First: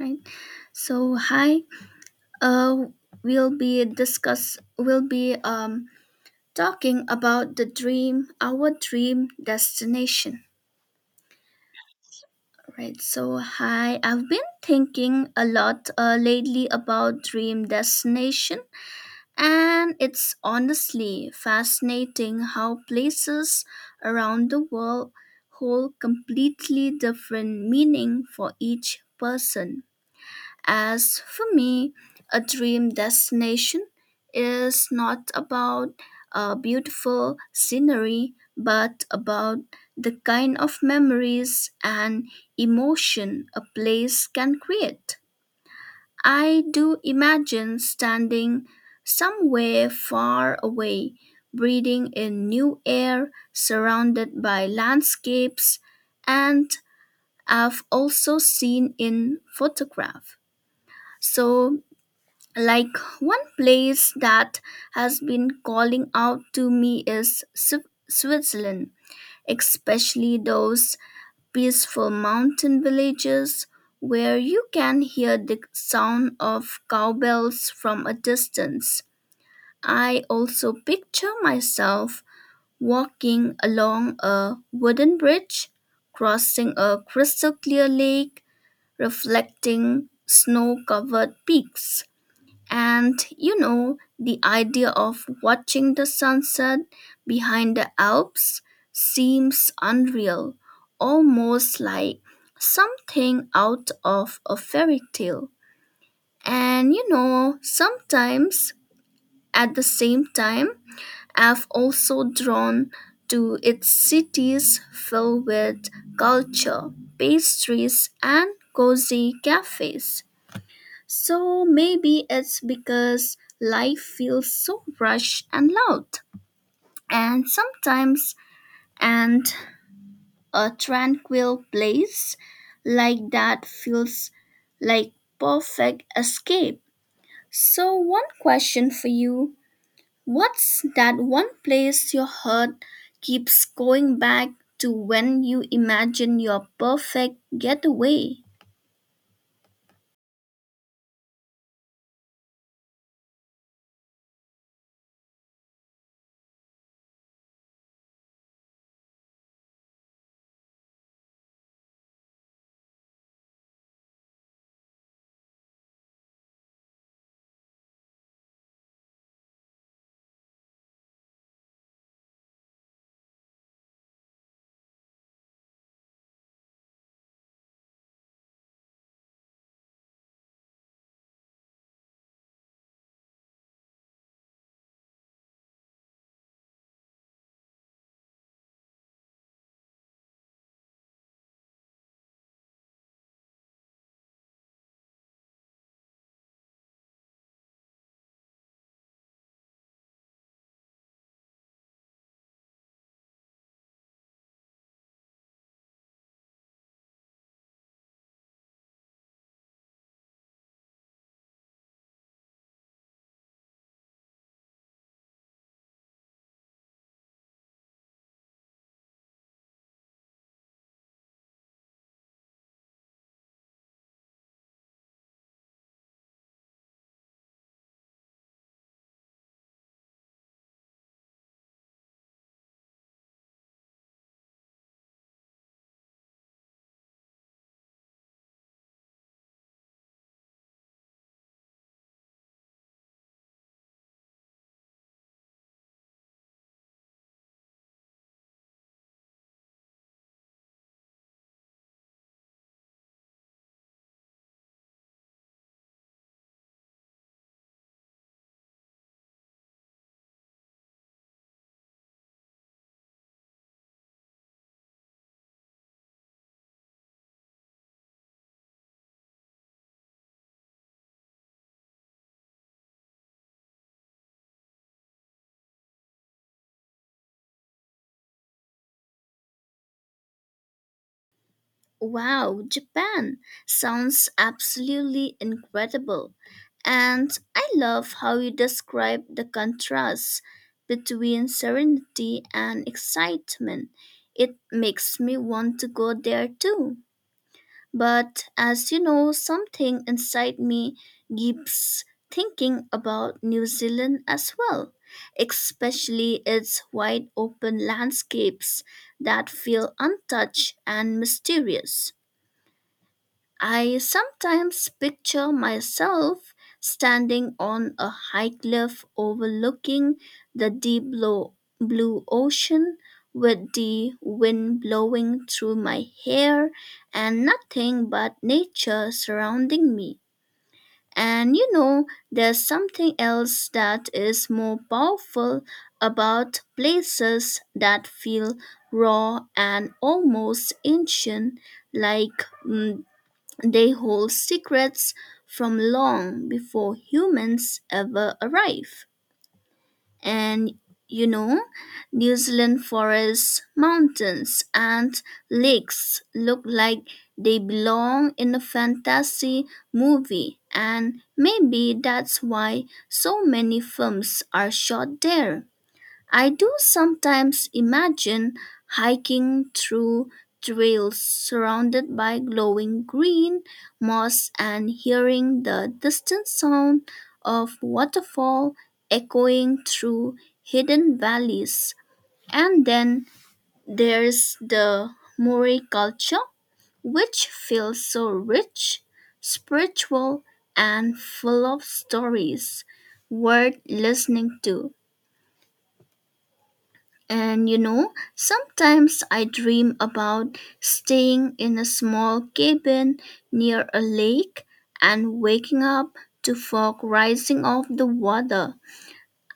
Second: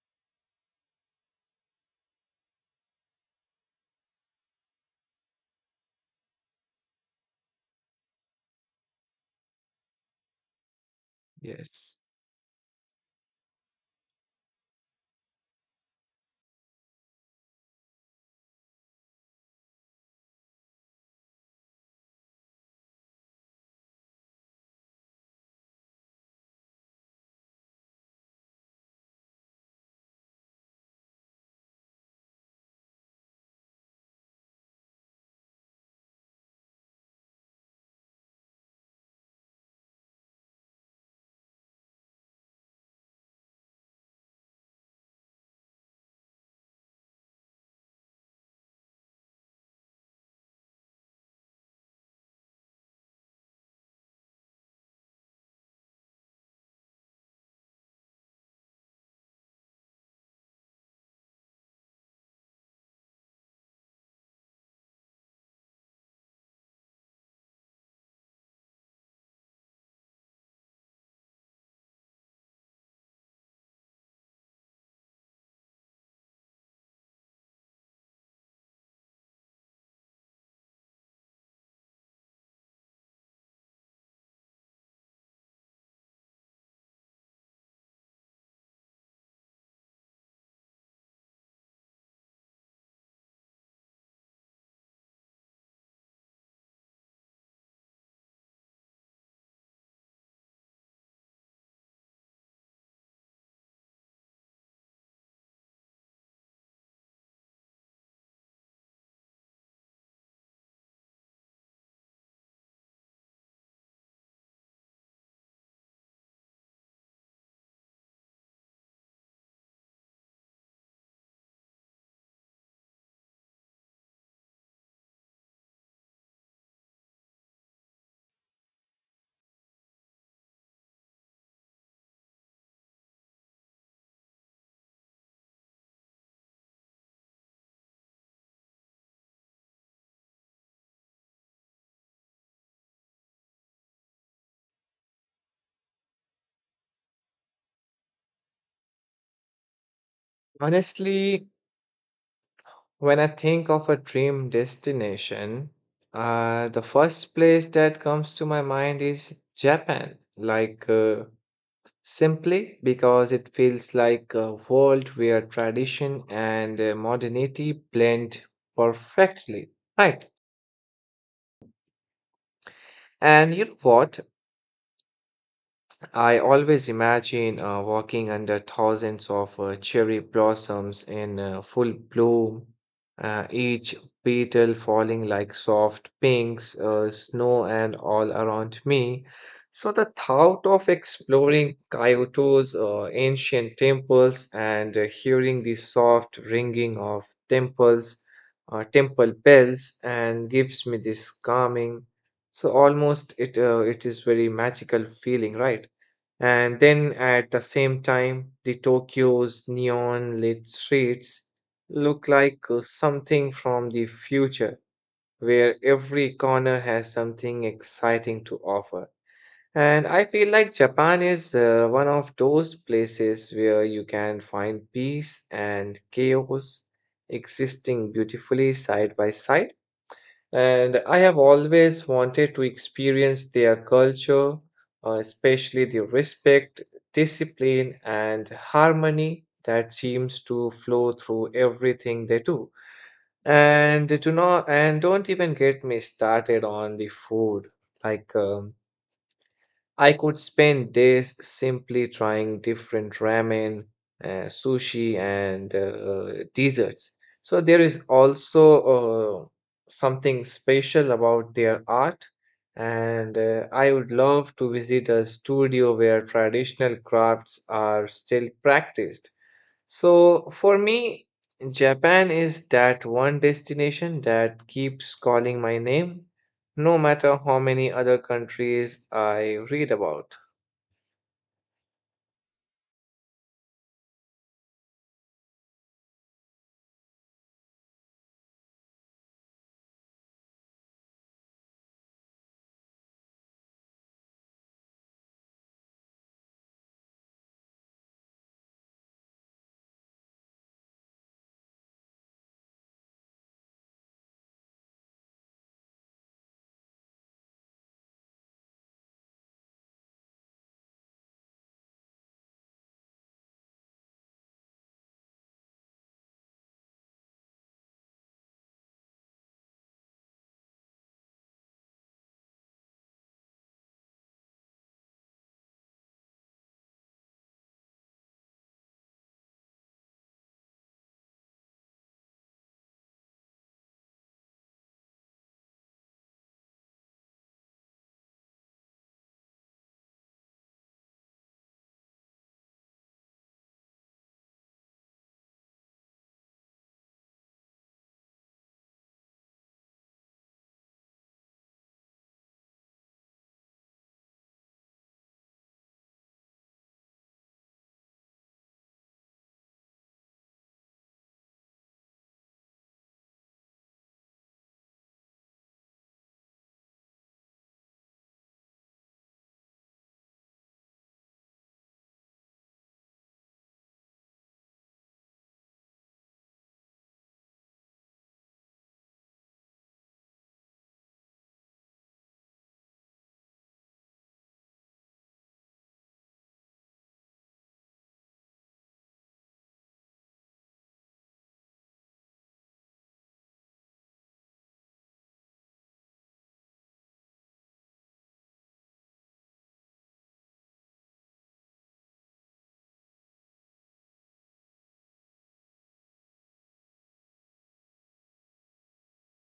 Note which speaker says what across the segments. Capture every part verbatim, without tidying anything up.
Speaker 1: Right. So hi. Uh, we'll be discuss. We'll be um talking about the dream, our dream destination.
Speaker 2: Yes.
Speaker 1: Right. So hi. I've been thinking a lot uh, lately about dream destination, and it's honestly fascinating how places around the world hold completely different meaning for each person. As for me, a dream destination is not about a beautiful scenery, but about the kind of memories and emotion a place can create. I do imagine standing somewhere far away, breathing in new air, surrounded by landscapes, and I've also seen in photograph. So like one place that has been calling out to me is Swi- Switzerland, especially those peaceful mountain villages where you can hear the sound of cowbells from a distance. I also picture myself walking along a wooden bridge, crossing a crystal clear lake, reflecting snow covered peaks. And you know, the idea of watching the sunset behind the Alps seems unreal, almost like something out of a fairy tale. And you know, sometimes at the same time, I've also drawn to its cities filled with culture, pastries, and cozy cafes. So maybe it's because life feels so rushed and loud. And sometimes, and a tranquil place like that feels like perfect escape. So one question for you, what's that one place your heart keeps going back to when you imagine your perfect getaway?
Speaker 2: Honestly, when I think of a dream destination, uh, the first place that comes to my mind is Japan. Like, uh, simply because it feels like a world where tradition and uh, modernity blend perfectly. Right. And you know what? I always imagine uh, walking under thousands of uh, cherry blossoms in uh, full bloom, uh, each petal falling like soft pinks, uh, snow and all around me. So the thought of exploring Kyoto's uh, ancient temples and uh, hearing the soft ringing of temples, uh, temple bells, and gives me this calming. So almost it uh, it is very magical feeling, right? And then at the same time, the Tokyo's neon lit streets look like uh, something from the future, where every corner has something exciting to offer. And I feel like Japan is uh, one of those places where you can find peace and chaos existing beautifully side by side. And I have always wanted to experience their culture, uh, especially the respect, discipline, and harmony that seems to flow through everything they do. And do not and don't even get me started on the food. Like um, I could spend days simply trying different ramen, uh, sushi, and uh, desserts. So there is also uh, something special about their art, and uh, I would love to visit a studio where traditional crafts are still practiced. So for me, Japan is that one destination that keeps calling my name, no matter how many other countries I read about.
Speaker 1: Wow, Japan sounds absolutely incredible. And I love how you describe the contrast between serenity and excitement. It makes me want to go there too. But as you know, something inside me keeps thinking about New Zealand as well, especially its wide open landscapes that feel untouched and mysterious. I sometimes picture myself standing on a high cliff overlooking the deep blue, blue ocean with the wind blowing through my hair and nothing but nature surrounding me. And you know, there's something else that is more powerful about places that feel raw and almost ancient, like mm, they hold secrets from long before humans ever arrive. And you know, New Zealand forests, mountains, and lakes look like they belong in a fantasy movie, and maybe that's why so many films are shot there. I do sometimes imagine hiking through trails surrounded by glowing green moss and hearing the distant sound of waterfall echoing through hidden valleys. And then there's the Maori culture, which feels so rich, spiritual, and full of stories worth listening to. And you know, sometimes I dream about staying in a small cabin near a lake and waking up to fog rising off the water.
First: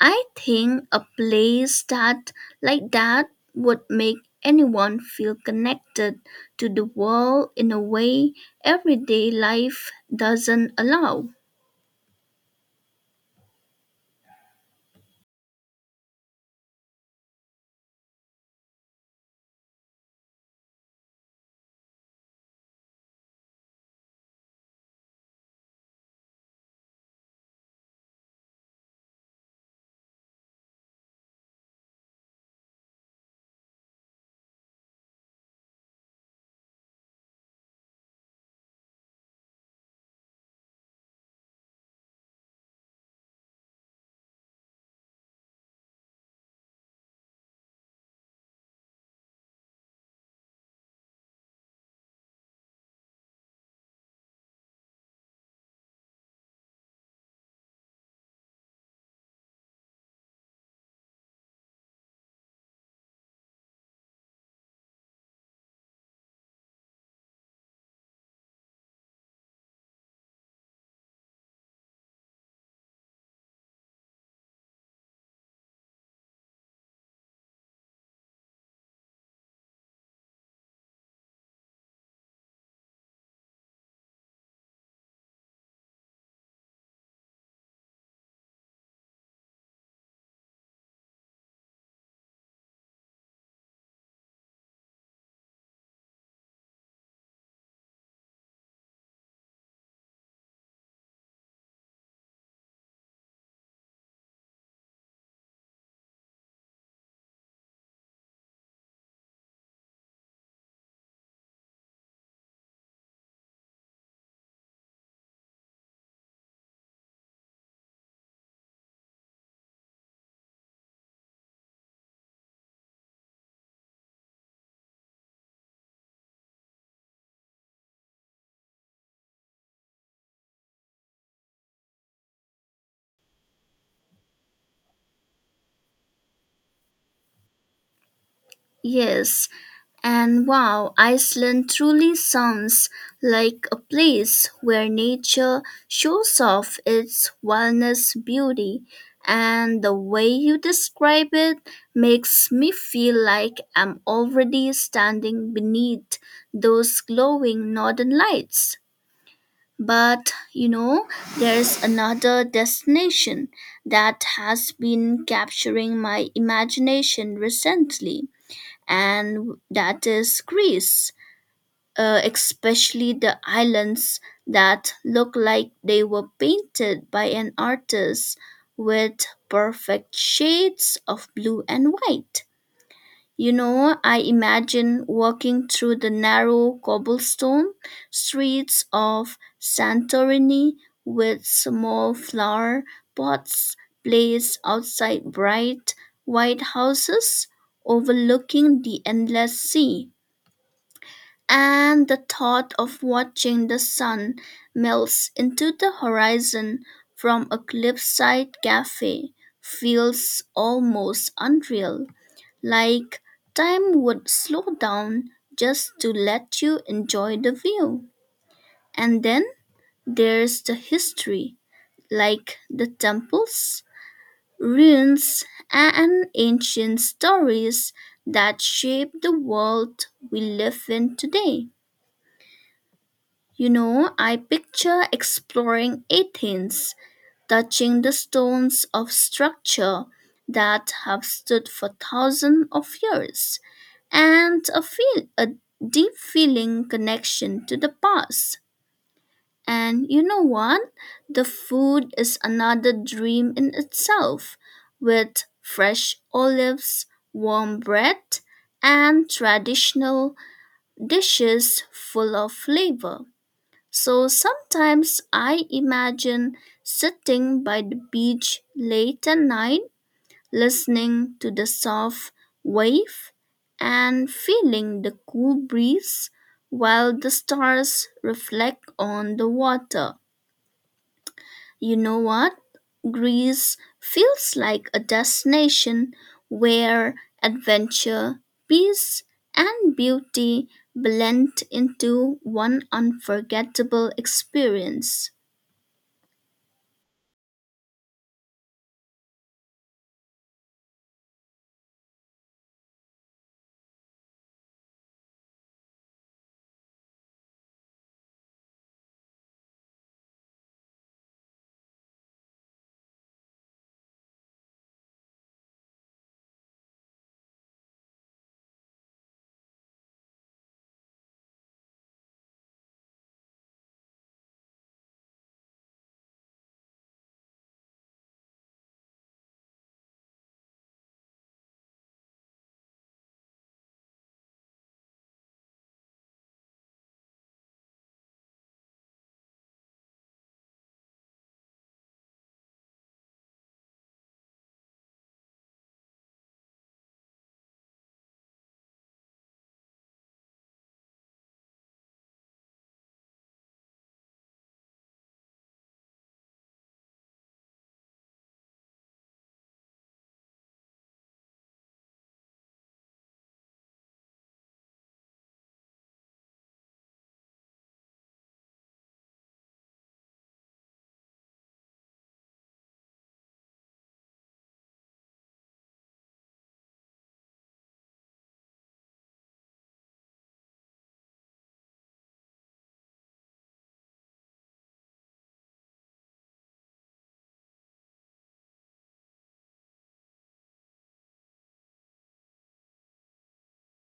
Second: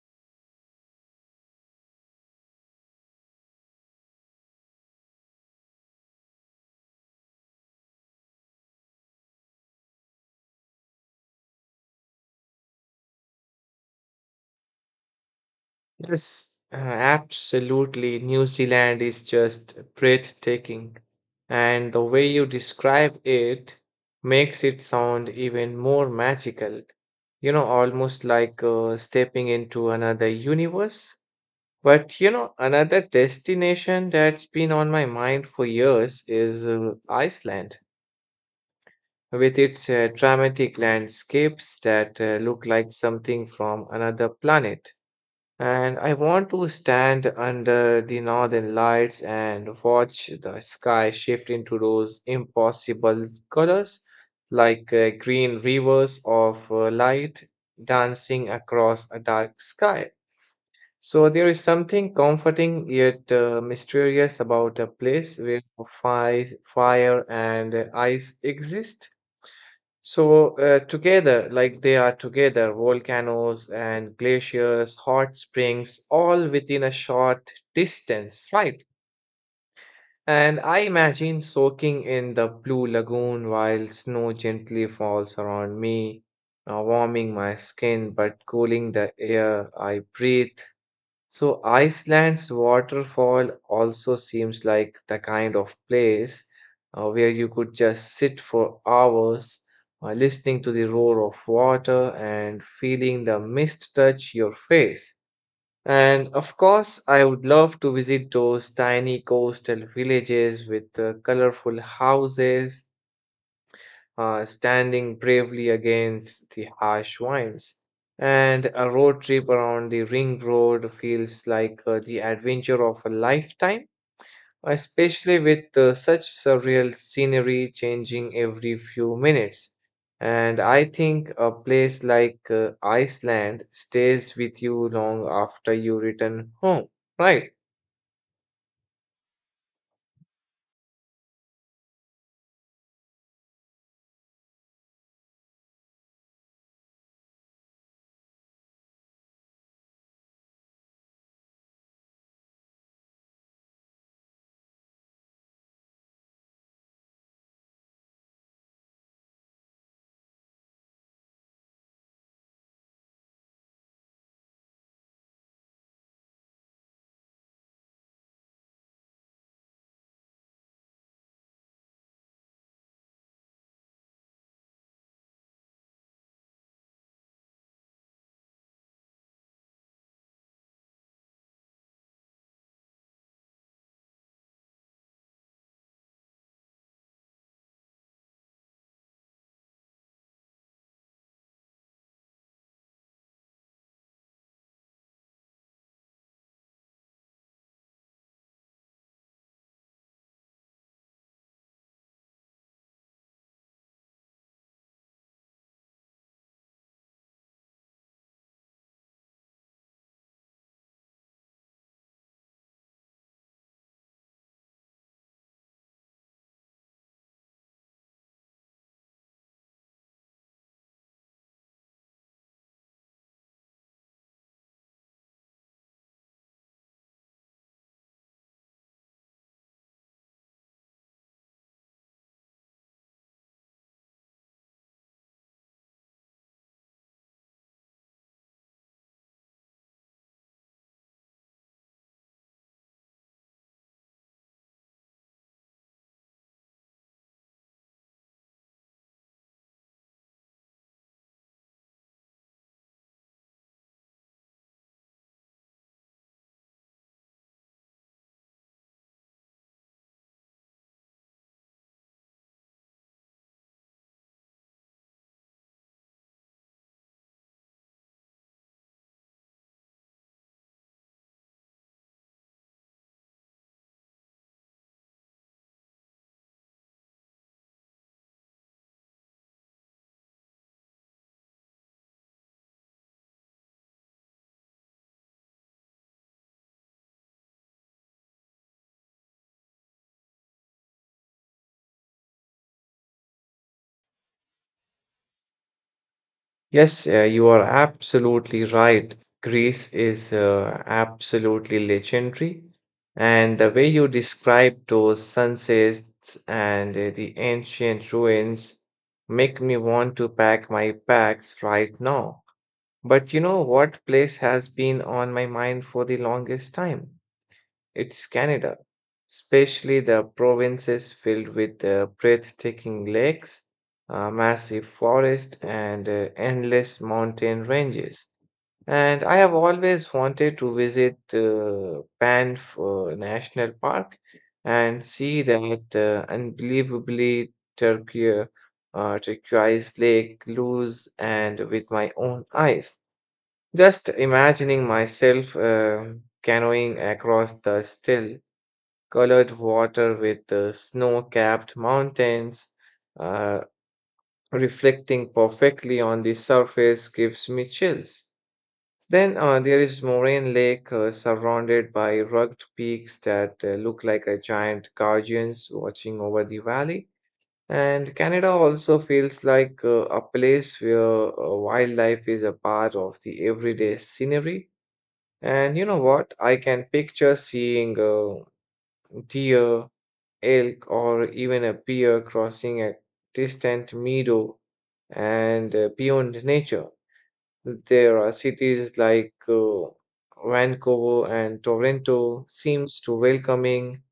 Speaker 1: I think a place that like that would make anyone feel connected to the world in a way everyday life doesn't allow.
Speaker 2: Yes, uh, absolutely. New Zealand is just breathtaking, and the way you describe it makes it sound even more magical. You know, almost like uh, stepping into another universe. But you know, another destination that's been on my mind for years is uh, Iceland, with its uh, dramatic landscapes that uh, look like something from another planet. And I want to stand under the northern lights and watch the sky shift into those impossible colors, like uh, green rivers of uh, light dancing across a dark sky. So there is something comforting yet uh, mysterious about a place where fire, fire and uh, ice exist. So uh, together, like they are together, volcanoes and glaciers, hot springs, all within a short distance, right? And I imagine soaking in the blue lagoon while snow gently falls around me, uh, warming my skin but cooling the air I breathe. So Iceland's waterfall also seems like the kind of place uh, where you could just sit for hours, uh, listening to the roar of water and feeling the mist touch your face. And of course, I would love to visit those tiny coastal villages with uh, colorful houses uh, standing bravely against the harsh winds. And a road trip around the ring road feels like uh, the adventure of a lifetime, especially with uh, such surreal scenery changing every few minutes. And I think a place like uh, Iceland stays with you long after you return home, right?
Speaker 1: Yes, and wow, Iceland truly sounds like a place where nature shows off its wildness beauty, and the way you describe it makes me feel like I'm already standing beneath those glowing northern lights. But you know, there's another destination that has been capturing my imagination recently and that is Greece, uh, especially the islands that look like they were painted by an artist with perfect shades of blue and white. You know, I imagine walking through the narrow cobblestone streets of Santorini with small flower pots placed outside bright white houses overlooking the endless sea. And the thought of watching the sun melts into the horizon from a cliffside cafe feels almost unreal, like time would slow down just to let you enjoy the view. And then there's the history, like the temples, ruins, and ancient stories that shape the world we live in today. You know, I picture exploring Athens touching the stones of structure that have stood for thousands of years, and a, feel, a deep feeling connection to the past. And you know what? The food is another dream in itself, with fresh olives, warm bread, and traditional dishes full of flavor. So sometimes I imagine sitting by the beach late at night, listening to the soft wave and feeling the cool breeze while the stars reflect on the water. You know what? Greece feels like a destination where adventure, peace, and beauty blend into one unforgettable experience.
Speaker 2: Yes, uh, you are absolutely right. Greece is uh, absolutely legendary. And the way you describe those sunsets and uh, the ancient ruins make me want to pack my bags right now. But you know what place has been on my mind for the longest time? It's Canada, especially the provinces filled with uh, breathtaking lakes, uh, massive forests, and uh, endless mountain ranges. And I have always wanted to visit uh, Banff uh, National Park and see that uh, unbelievably turquoise, uh, uh, turquoise lake lose and with my own eyes. Just imagining myself uh, canoeing across the still colored water with uh, snow-capped mountains uh, reflecting perfectly on the surface gives me chills. Then uh, there is Moraine Lake uh, surrounded by rugged peaks that uh, look like a giant guardians watching over the valley. And Canada also feels like uh, a place where uh, wildlife is a part of the everyday scenery. And you know what? I can picture seeing uh, deer, elk, or even a deer crossing a distant meadow and uh, beyond nature. There are cities like uh, Vancouver and Toronto seems to welcoming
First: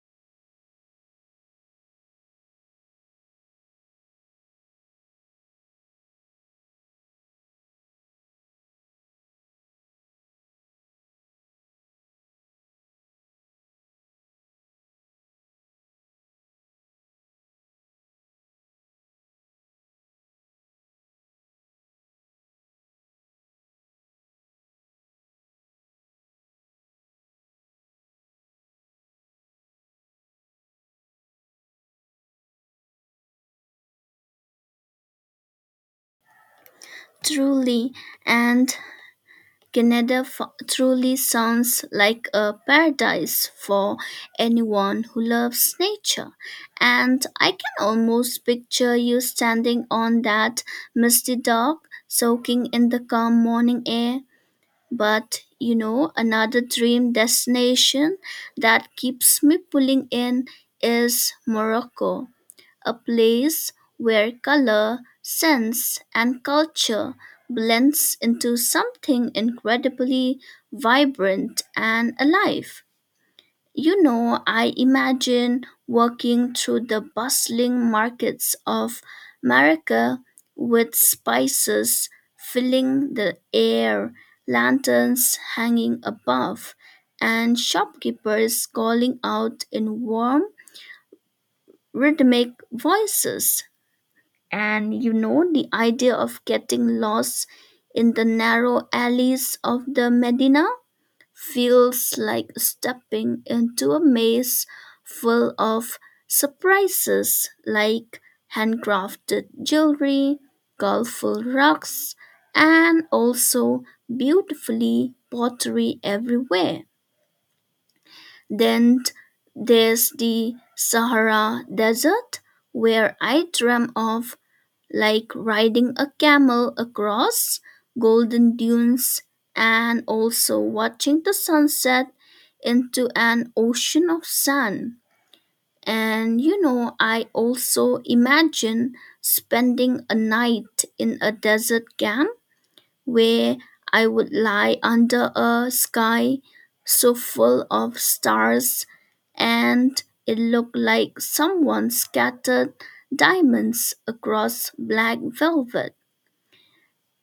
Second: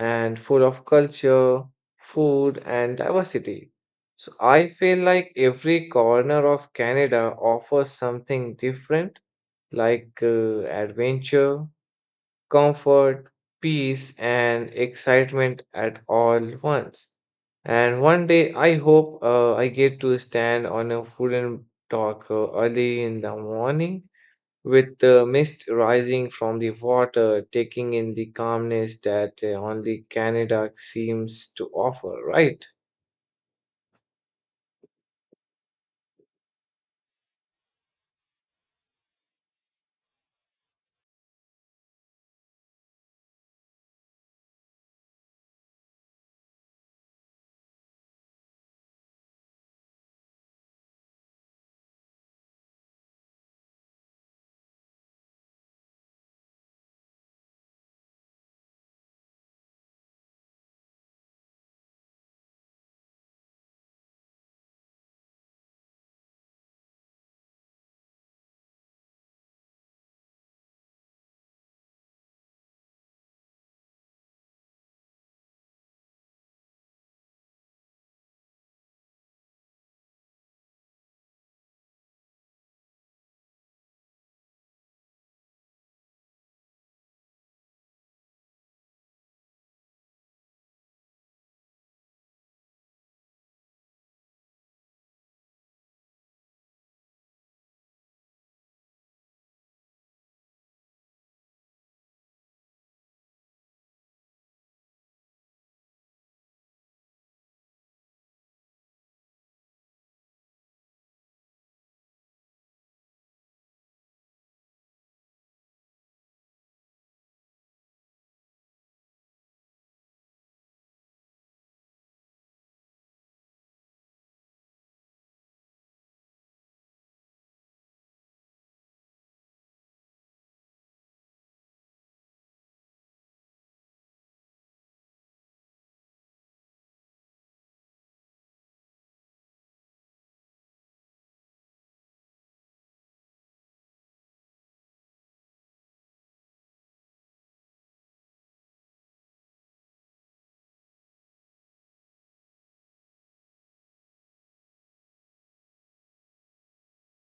Speaker 2: and full of culture, food, and diversity. So I feel like every corner of Canada offers something different, like uh, adventure, comfort, peace, and excitement at all once. And one day, I hope uh, I get to stand on a wooden dock uh, early in the morning with the mist rising from the water, taking in the calmness that uh, only Canada seems to offer, right?
Speaker 1: Truly, and Canada f- truly sounds like a paradise for anyone who loves nature. And I can almost picture you standing on that misty dock, soaking in the calm morning air. But you know, another dream destination that keeps me pulling in is Morocco, a place where color, sense, and culture blends into something incredibly vibrant and alive. You know, I imagine walking through the bustling markets of America with spices filling the air, lanterns hanging above, and shopkeepers calling out in warm, rhythmic voices. And you know, the idea of getting lost in the narrow alleys of the Medina feels like stepping into a maze full of surprises like handcrafted jewelry, colorful rugs, and also beautifully pottery everywhere. Then there's the Sahara Desert, where I dream of like riding a camel across golden dunes and also watching the sunset into an ocean of sand. And you know, I also imagine spending a night in a desert camp where I would lie under a sky so full of stars and it looked like someone scattered diamonds across black velvet.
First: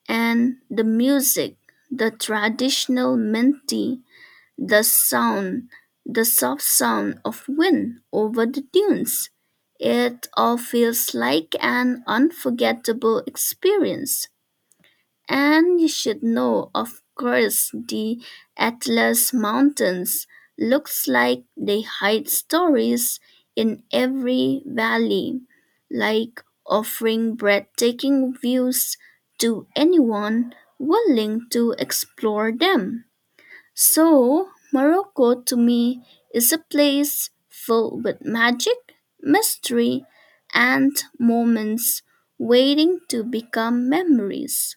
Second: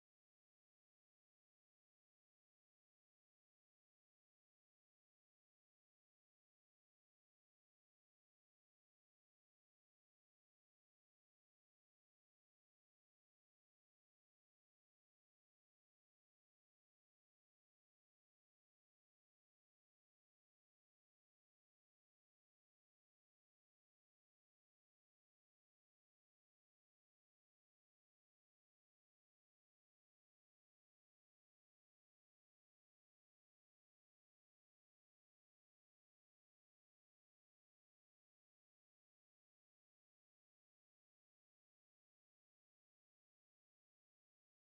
Speaker 1: And the music, the traditional minty, the sound, the soft sound of wind over the dunes. It all feels like an unforgettable experience. And you should know, of course, the Atlas Mountains looks like they hide stories in every valley, like offering breathtaking views to anyone willing to explore them. So, Morocco to me is a place filled with magic, mystery, and moments waiting to become memories.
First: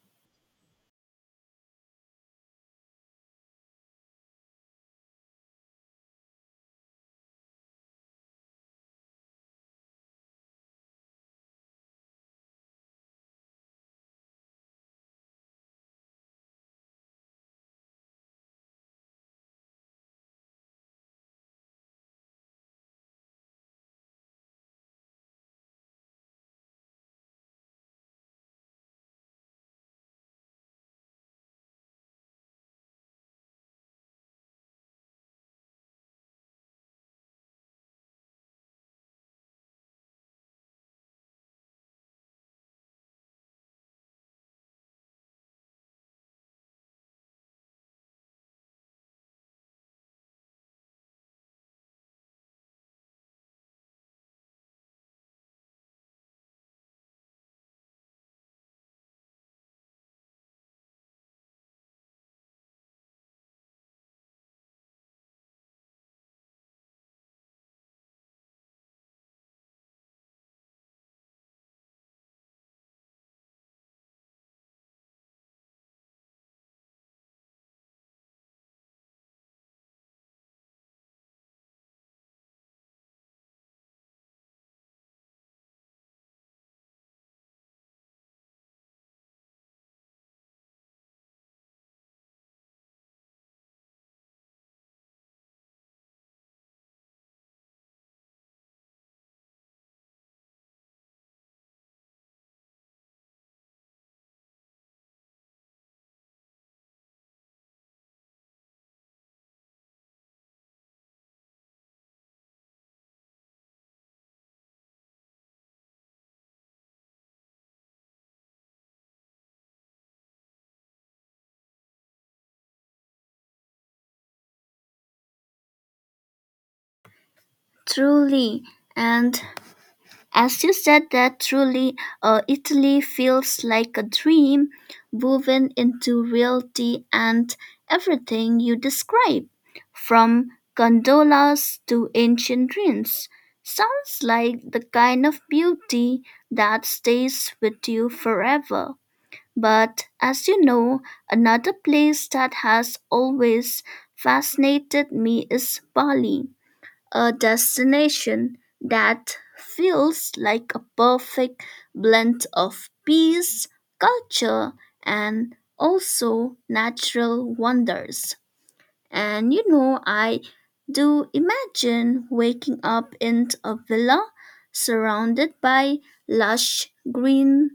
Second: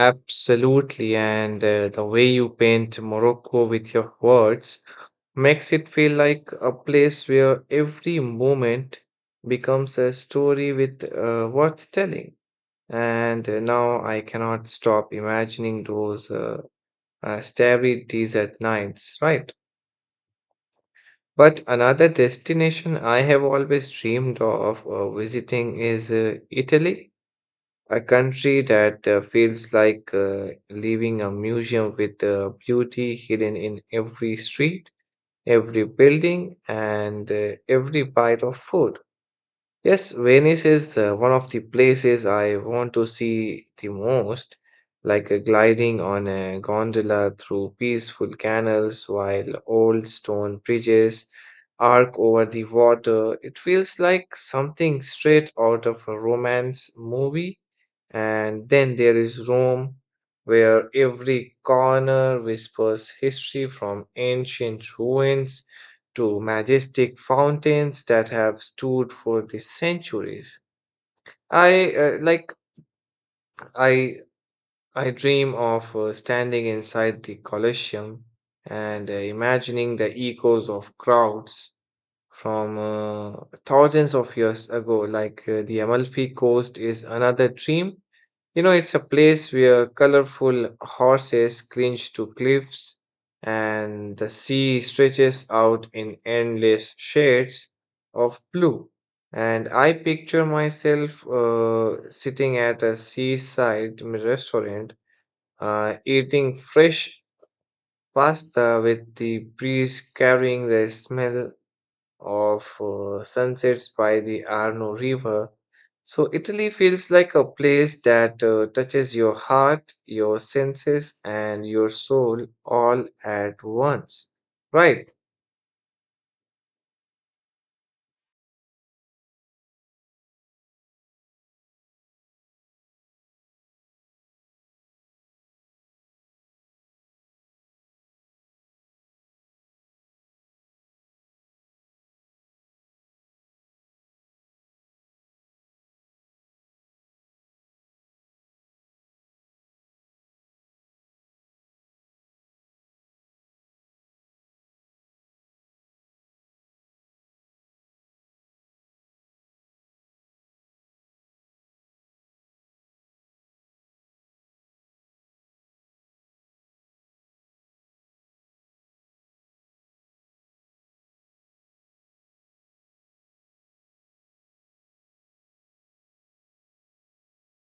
Speaker 2: Absolutely, and uh, the way you paint Morocco with your words makes it feel like a place where every moment becomes a story with uh, worth telling. And uh, now I cannot stop imagining those uh, uh, starry desert nights, right? But another destination I have always dreamed of uh, visiting is uh, Italy, a country that uh, feels like uh, leaving a museum with the beauty hidden in every street. Every building, and uh, every bite of food. Yes, Venice is uh, one of the places I want to see the most, like uh, gliding on a gondola through peaceful canals while old stone bridges arc over the water. It feels like something straight out of a romance movie, and then there is Rome, where every corner whispers history from ancient ruins to majestic fountains that have stood for the centuries. I uh, like I I dream of uh, standing inside the Colosseum and uh, imagining the echoes of crowds from uh, thousands of years ago. Like uh, the Amalfi Coast is another dream. You know, it's a place where colorful horses cringe to cliffs and the sea stretches out in endless shades of blue. And I picture myself uh, sitting at a seaside restaurant, uh, eating fresh pasta with the breeze carrying the smell of uh, sunsets by the Arno River. So Italy feels like a place that uh, touches your heart, your senses, and your soul all at once. Right.
Speaker 1: Truly, and as you said that, truly, uh, Italy feels like a dream woven into reality and everything you describe, from gondolas to ancient ruins. Sounds like the kind of beauty that stays with you forever. But as you know, another place that has always fascinated me is Bali, a destination that feels like a perfect blend of peace, culture, and also natural wonders. And you know, I do imagine waking up in a villa surrounded by lush green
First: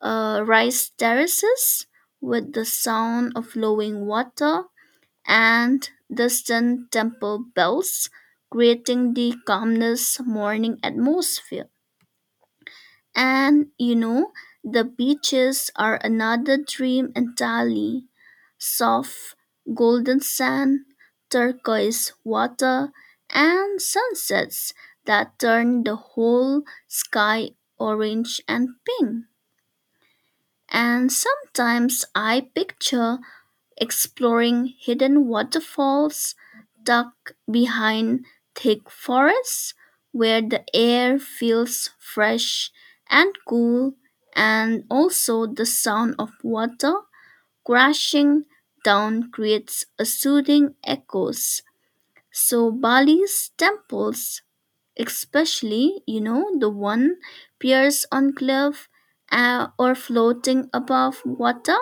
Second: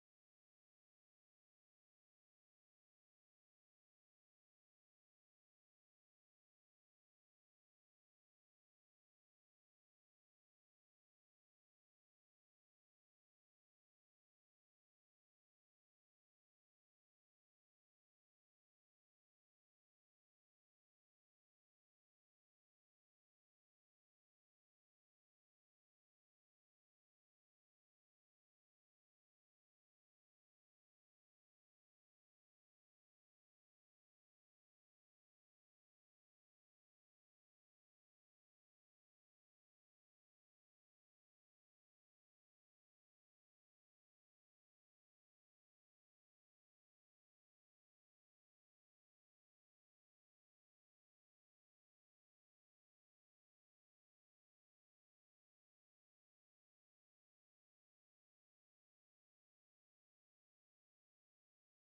Speaker 1: uh, rice terraces with the sound of flowing water and distant temple bells, creating the calmness morning atmosphere. And you know, the beaches are another dream entirely. Soft golden sand, turquoise water, and sunsets that turn the whole sky orange and pink. And sometimes I picture exploring hidden waterfalls tucked behind thick forests where the air feels fresh and cool, and also the sound of water crashing down creates a soothing echoes. So Bali's temples, especially you know the one piers on cliff uh, or floating above water,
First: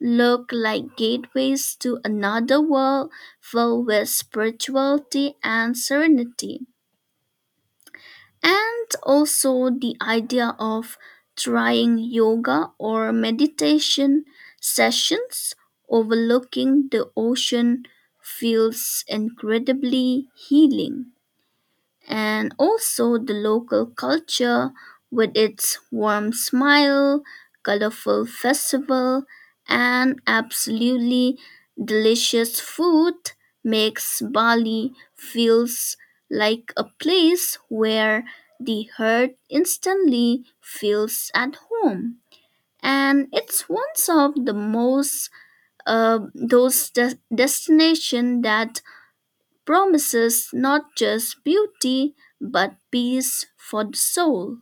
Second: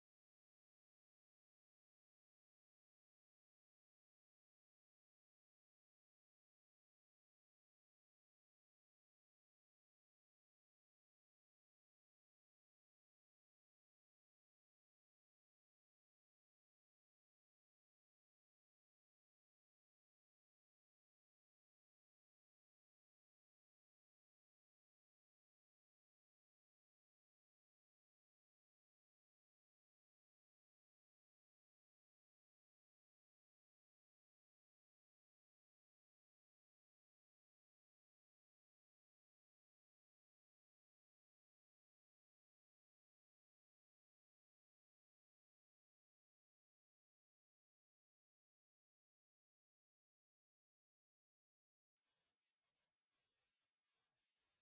Speaker 1: look like gateways to another world filled with spirituality and serenity. And also the idea of trying yoga or meditation sessions overlooking the ocean feels incredibly healing, and also the local culture with its warm smile, colorful festival, and absolutely delicious food makes Bali feels like a place where the heart instantly feels at home. And it's one of the most uh, those de- destination that promises not just beauty but peace for the soul.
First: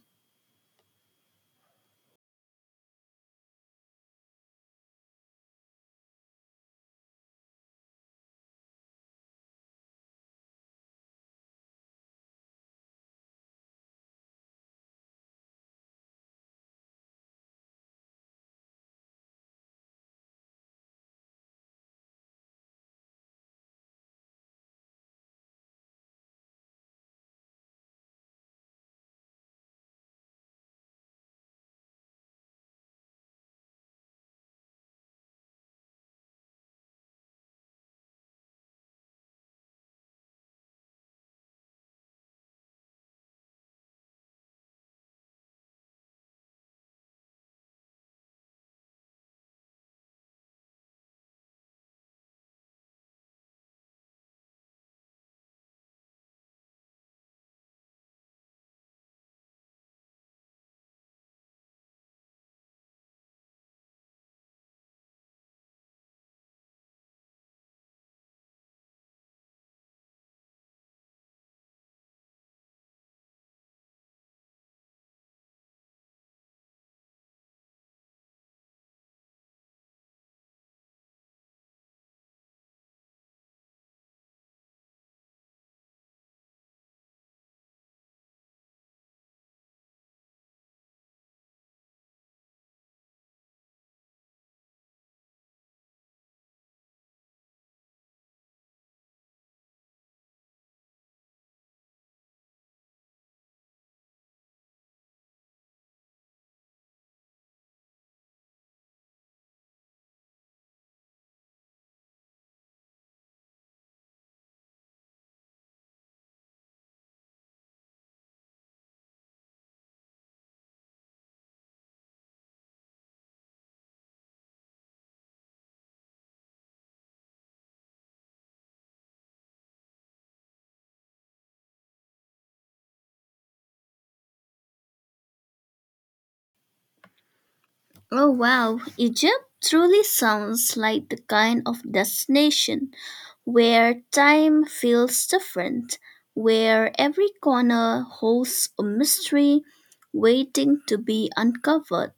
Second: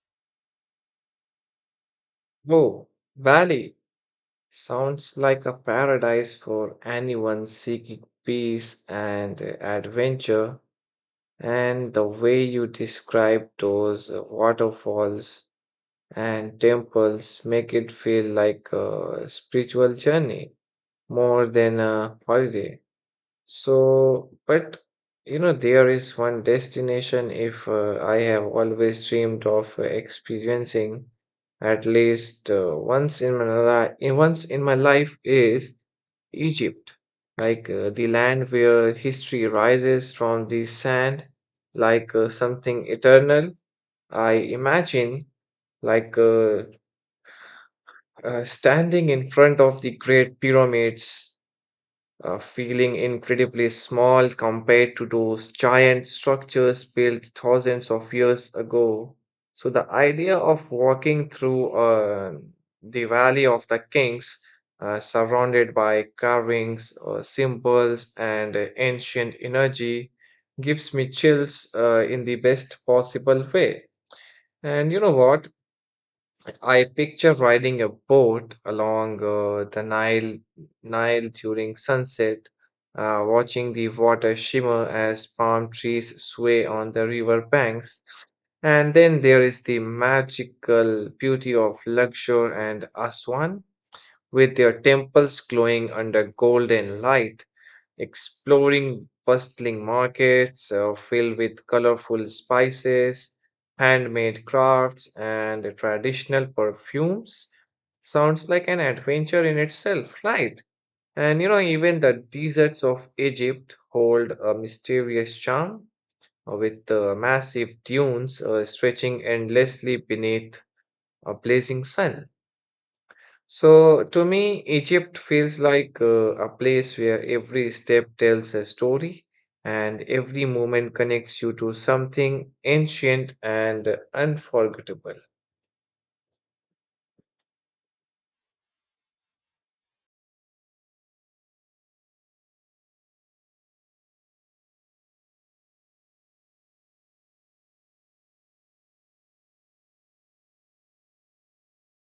Speaker 2: Oh, Bali sounds like a paradise for anyone seeking peace and uh, adventure. And the way you describe those uh, waterfalls and temples make it feel like a spiritual journey, more than a holiday. So, but you know, there is one destination if uh, I have always dreamed of uh, experiencing at least uh, once in my li- in once in my life is Egypt, like uh, the land where history rises from the sand, like uh, something eternal. I imagine like uh, uh, standing in front of the great pyramids uh, feeling incredibly small compared to those giant structures built thousands of years ago. So, the idea of walking through uh, the Valley of the Kings, uh, surrounded by carvings, uh, symbols, and uh, ancient energy, gives me chills uh, in the best possible way. And you know what? I picture riding a boat along uh, the Nile, Nile during sunset, uh, watching the water shimmer as palm trees sway on the river banks. And then there is the magical beauty of Luxor and Aswan with their temples glowing under golden light, exploring bustling markets uh, filled with colorful spices, handmade crafts, and traditional perfumes sounds like an adventure in itself, right? And you know, even the deserts of Egypt hold a mysterious charm uh, with the massive dunes uh, stretching endlessly beneath a blazing sun. So, to me, Egypt feels like uh, a place where every step tells a story and every moment connects you to something ancient and unforgettable.
Speaker 1: Oh wow, Egypt truly sounds like the kind of destination where time feels different, where every corner holds a mystery waiting to be uncovered.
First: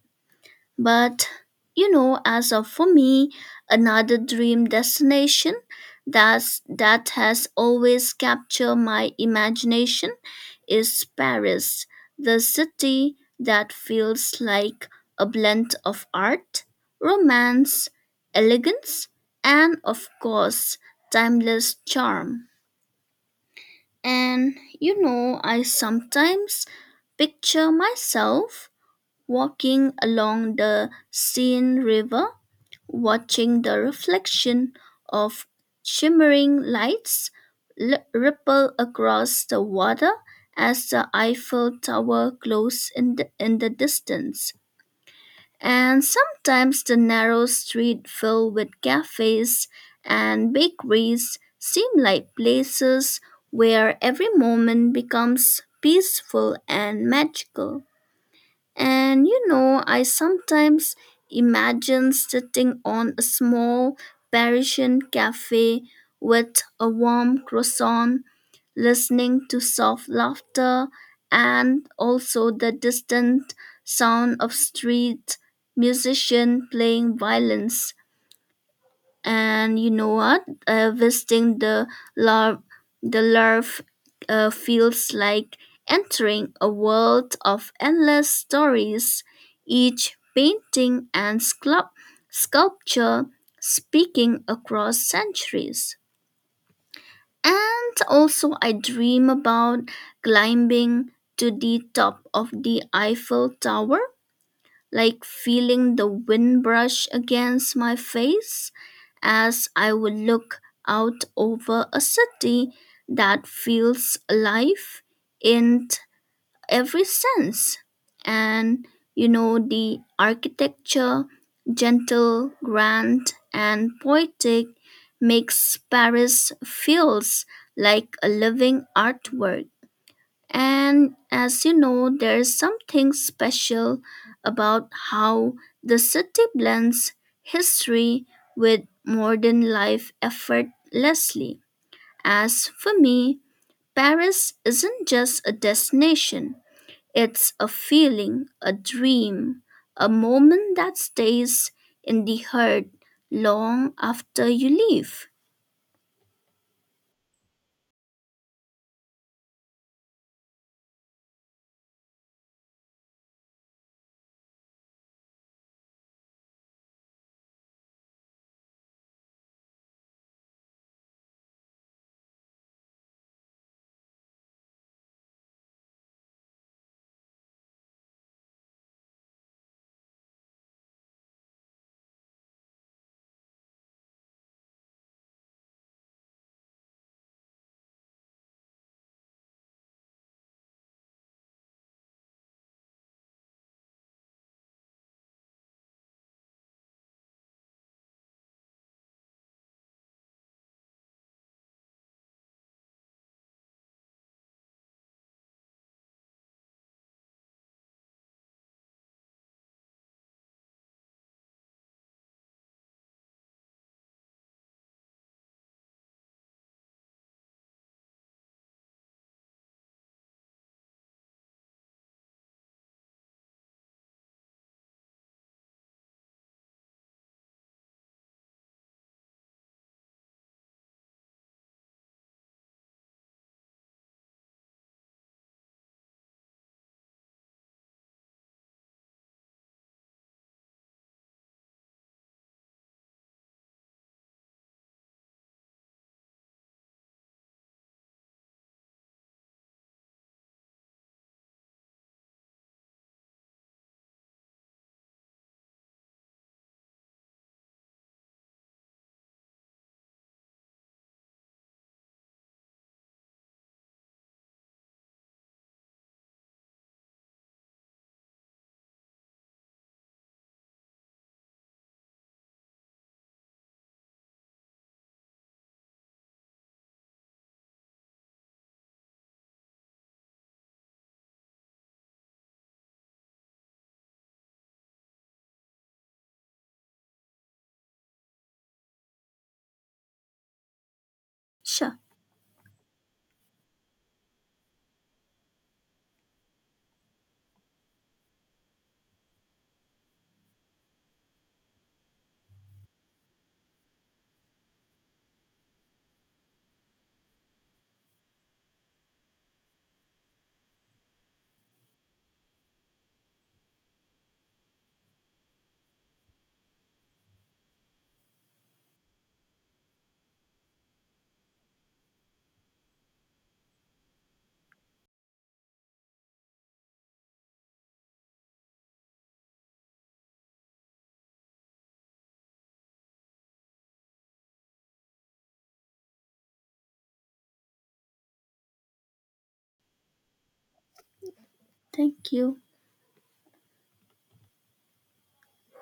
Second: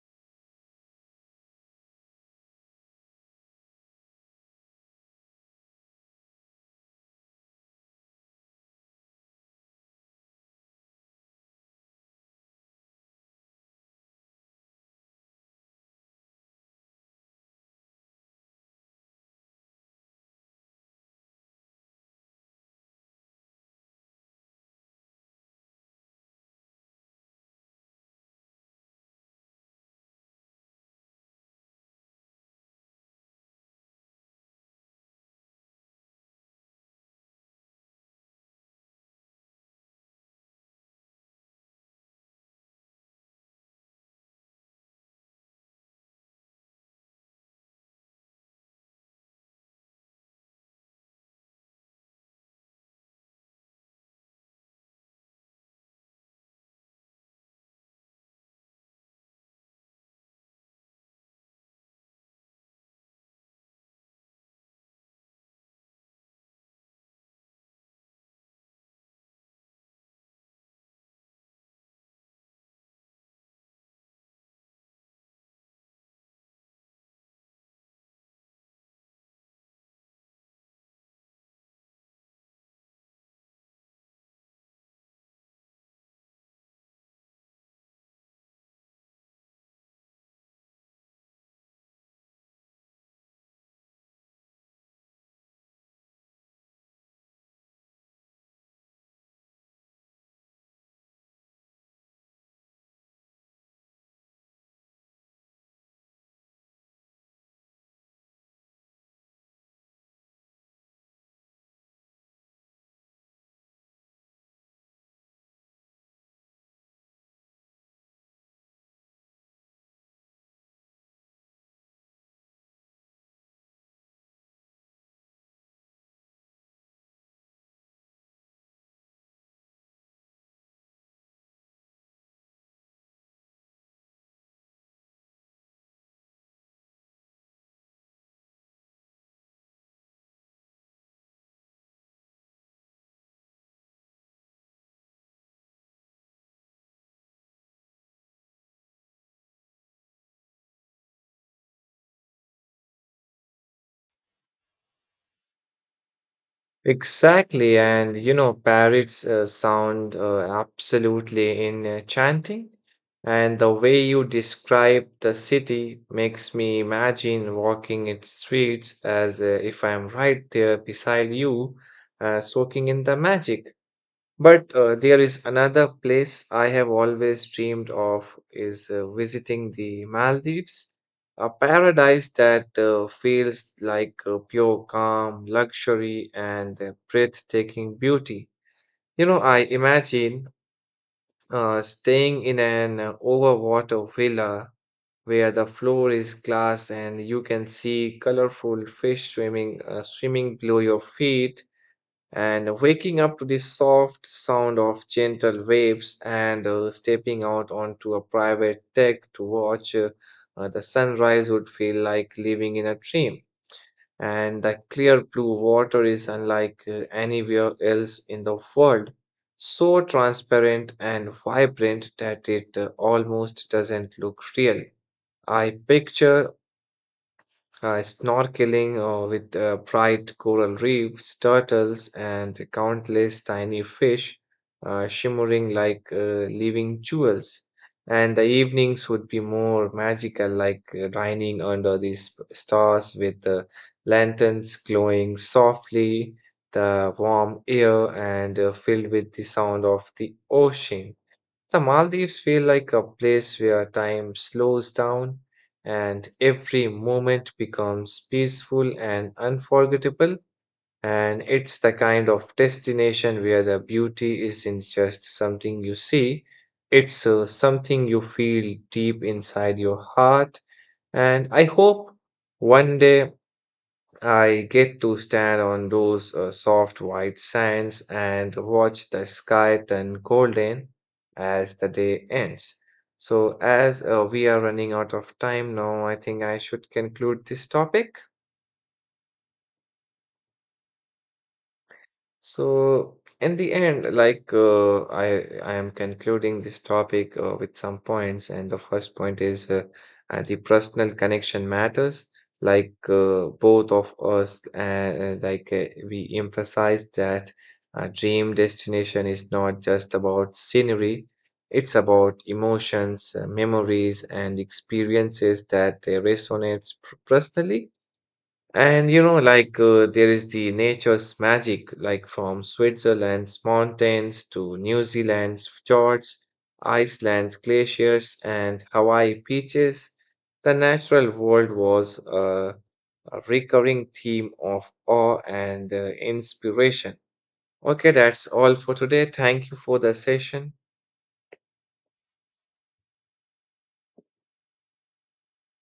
Speaker 1: But you know, as of for me, another dream destination that's, that has always captured my imagination is Paris, the city that feels like a blend of art, romance, elegance, and of course, timeless charm. And you know, I sometimes picture myself walking along the Seine River watching the reflection of shimmering lights li- ripple across the water as the Eiffel Tower glows in the, in the distance. And sometimes the narrow street filled with cafes and bakeries seem like places where every moment becomes peaceful and magical. And you know, I sometimes imagine sitting on a small Parisian cafe with a warm croissant, listening to soft laughter and also the distant sound of street musician playing violins, and you know what, uh, visiting the larv the larv uh, feels like entering a world of endless stories, each painting and sculpt- sculpture speaking across centuries. And also I dream about climbing to the top of the Eiffel Tower, like feeling the wind brush against my face as I would look out over a city that feels alive in t- every sense. And you know, the architecture, gentle, grand, and poetic, makes Paris feels like a living artwork. And as you know, there's something special about how the city blends history with modern life effortlessly. As for me, Paris isn't just a destination, it's a feeling, a dream, a moment that stays in the heart long after you leave.
Speaker 2: Exactly, and you know, parrots uh, sound uh, absolutely enchanting, and the way you describe the city makes me imagine walking its streets as uh, if I'm right there beside you, uh, soaking in the magic. But uh, there is another place I have always dreamed of is uh, visiting the Maldives, a paradise that uh, feels like uh, pure calm, luxury, and uh, breathtaking beauty. You know, I imagine uh, staying in an uh, overwater villa where the floor is glass and you can see colorful fish swimming uh, swimming below your feet, and waking up to the soft sound of gentle waves and uh, stepping out onto a private deck to watch uh, uh, the sunrise would feel like living in a dream. And the clear blue water is unlike uh, anywhere else in the world, so transparent and vibrant that it uh, almost doesn't look real. I picture uh, snorkeling uh, with uh, bright coral reefs, turtles, and countless tiny fish uh, shimmering like uh, living jewels. And the evenings would be more magical, like uh, dining under these stars with the lanterns glowing softly, the warm air, and uh, filled with the sound of the ocean. The Maldives feel like a place where time slows down and every moment becomes peaceful and unforgettable. And it's the kind of destination where the beauty isn't just something you see, it's uh, something you feel deep inside your heart. And I hope one day I get to stand on those uh, soft white sands and watch the sky turn golden as the day ends. So, as uh, we are running out of time now, I think I should conclude this topic.
Speaker 1: Sure,
Speaker 2: So in the end, like uh, I I am concluding this topic uh, with some points, and the first point is uh, uh, the personal connection matters. Like uh, both of us, uh, like uh, we emphasize that uh, dream destination is not just about scenery; it's about emotions, uh, memories, and experiences that uh, resonates pr- personally. And you know, like uh, there is the nature's magic, like from Switzerland's mountains to New Zealand's fjords, Iceland's glaciers, and Hawaii beaches. The natural world was uh, a recurring theme of awe and uh, inspiration. Okay, that's all for today. Thank you for the session.
Speaker 1: thank you.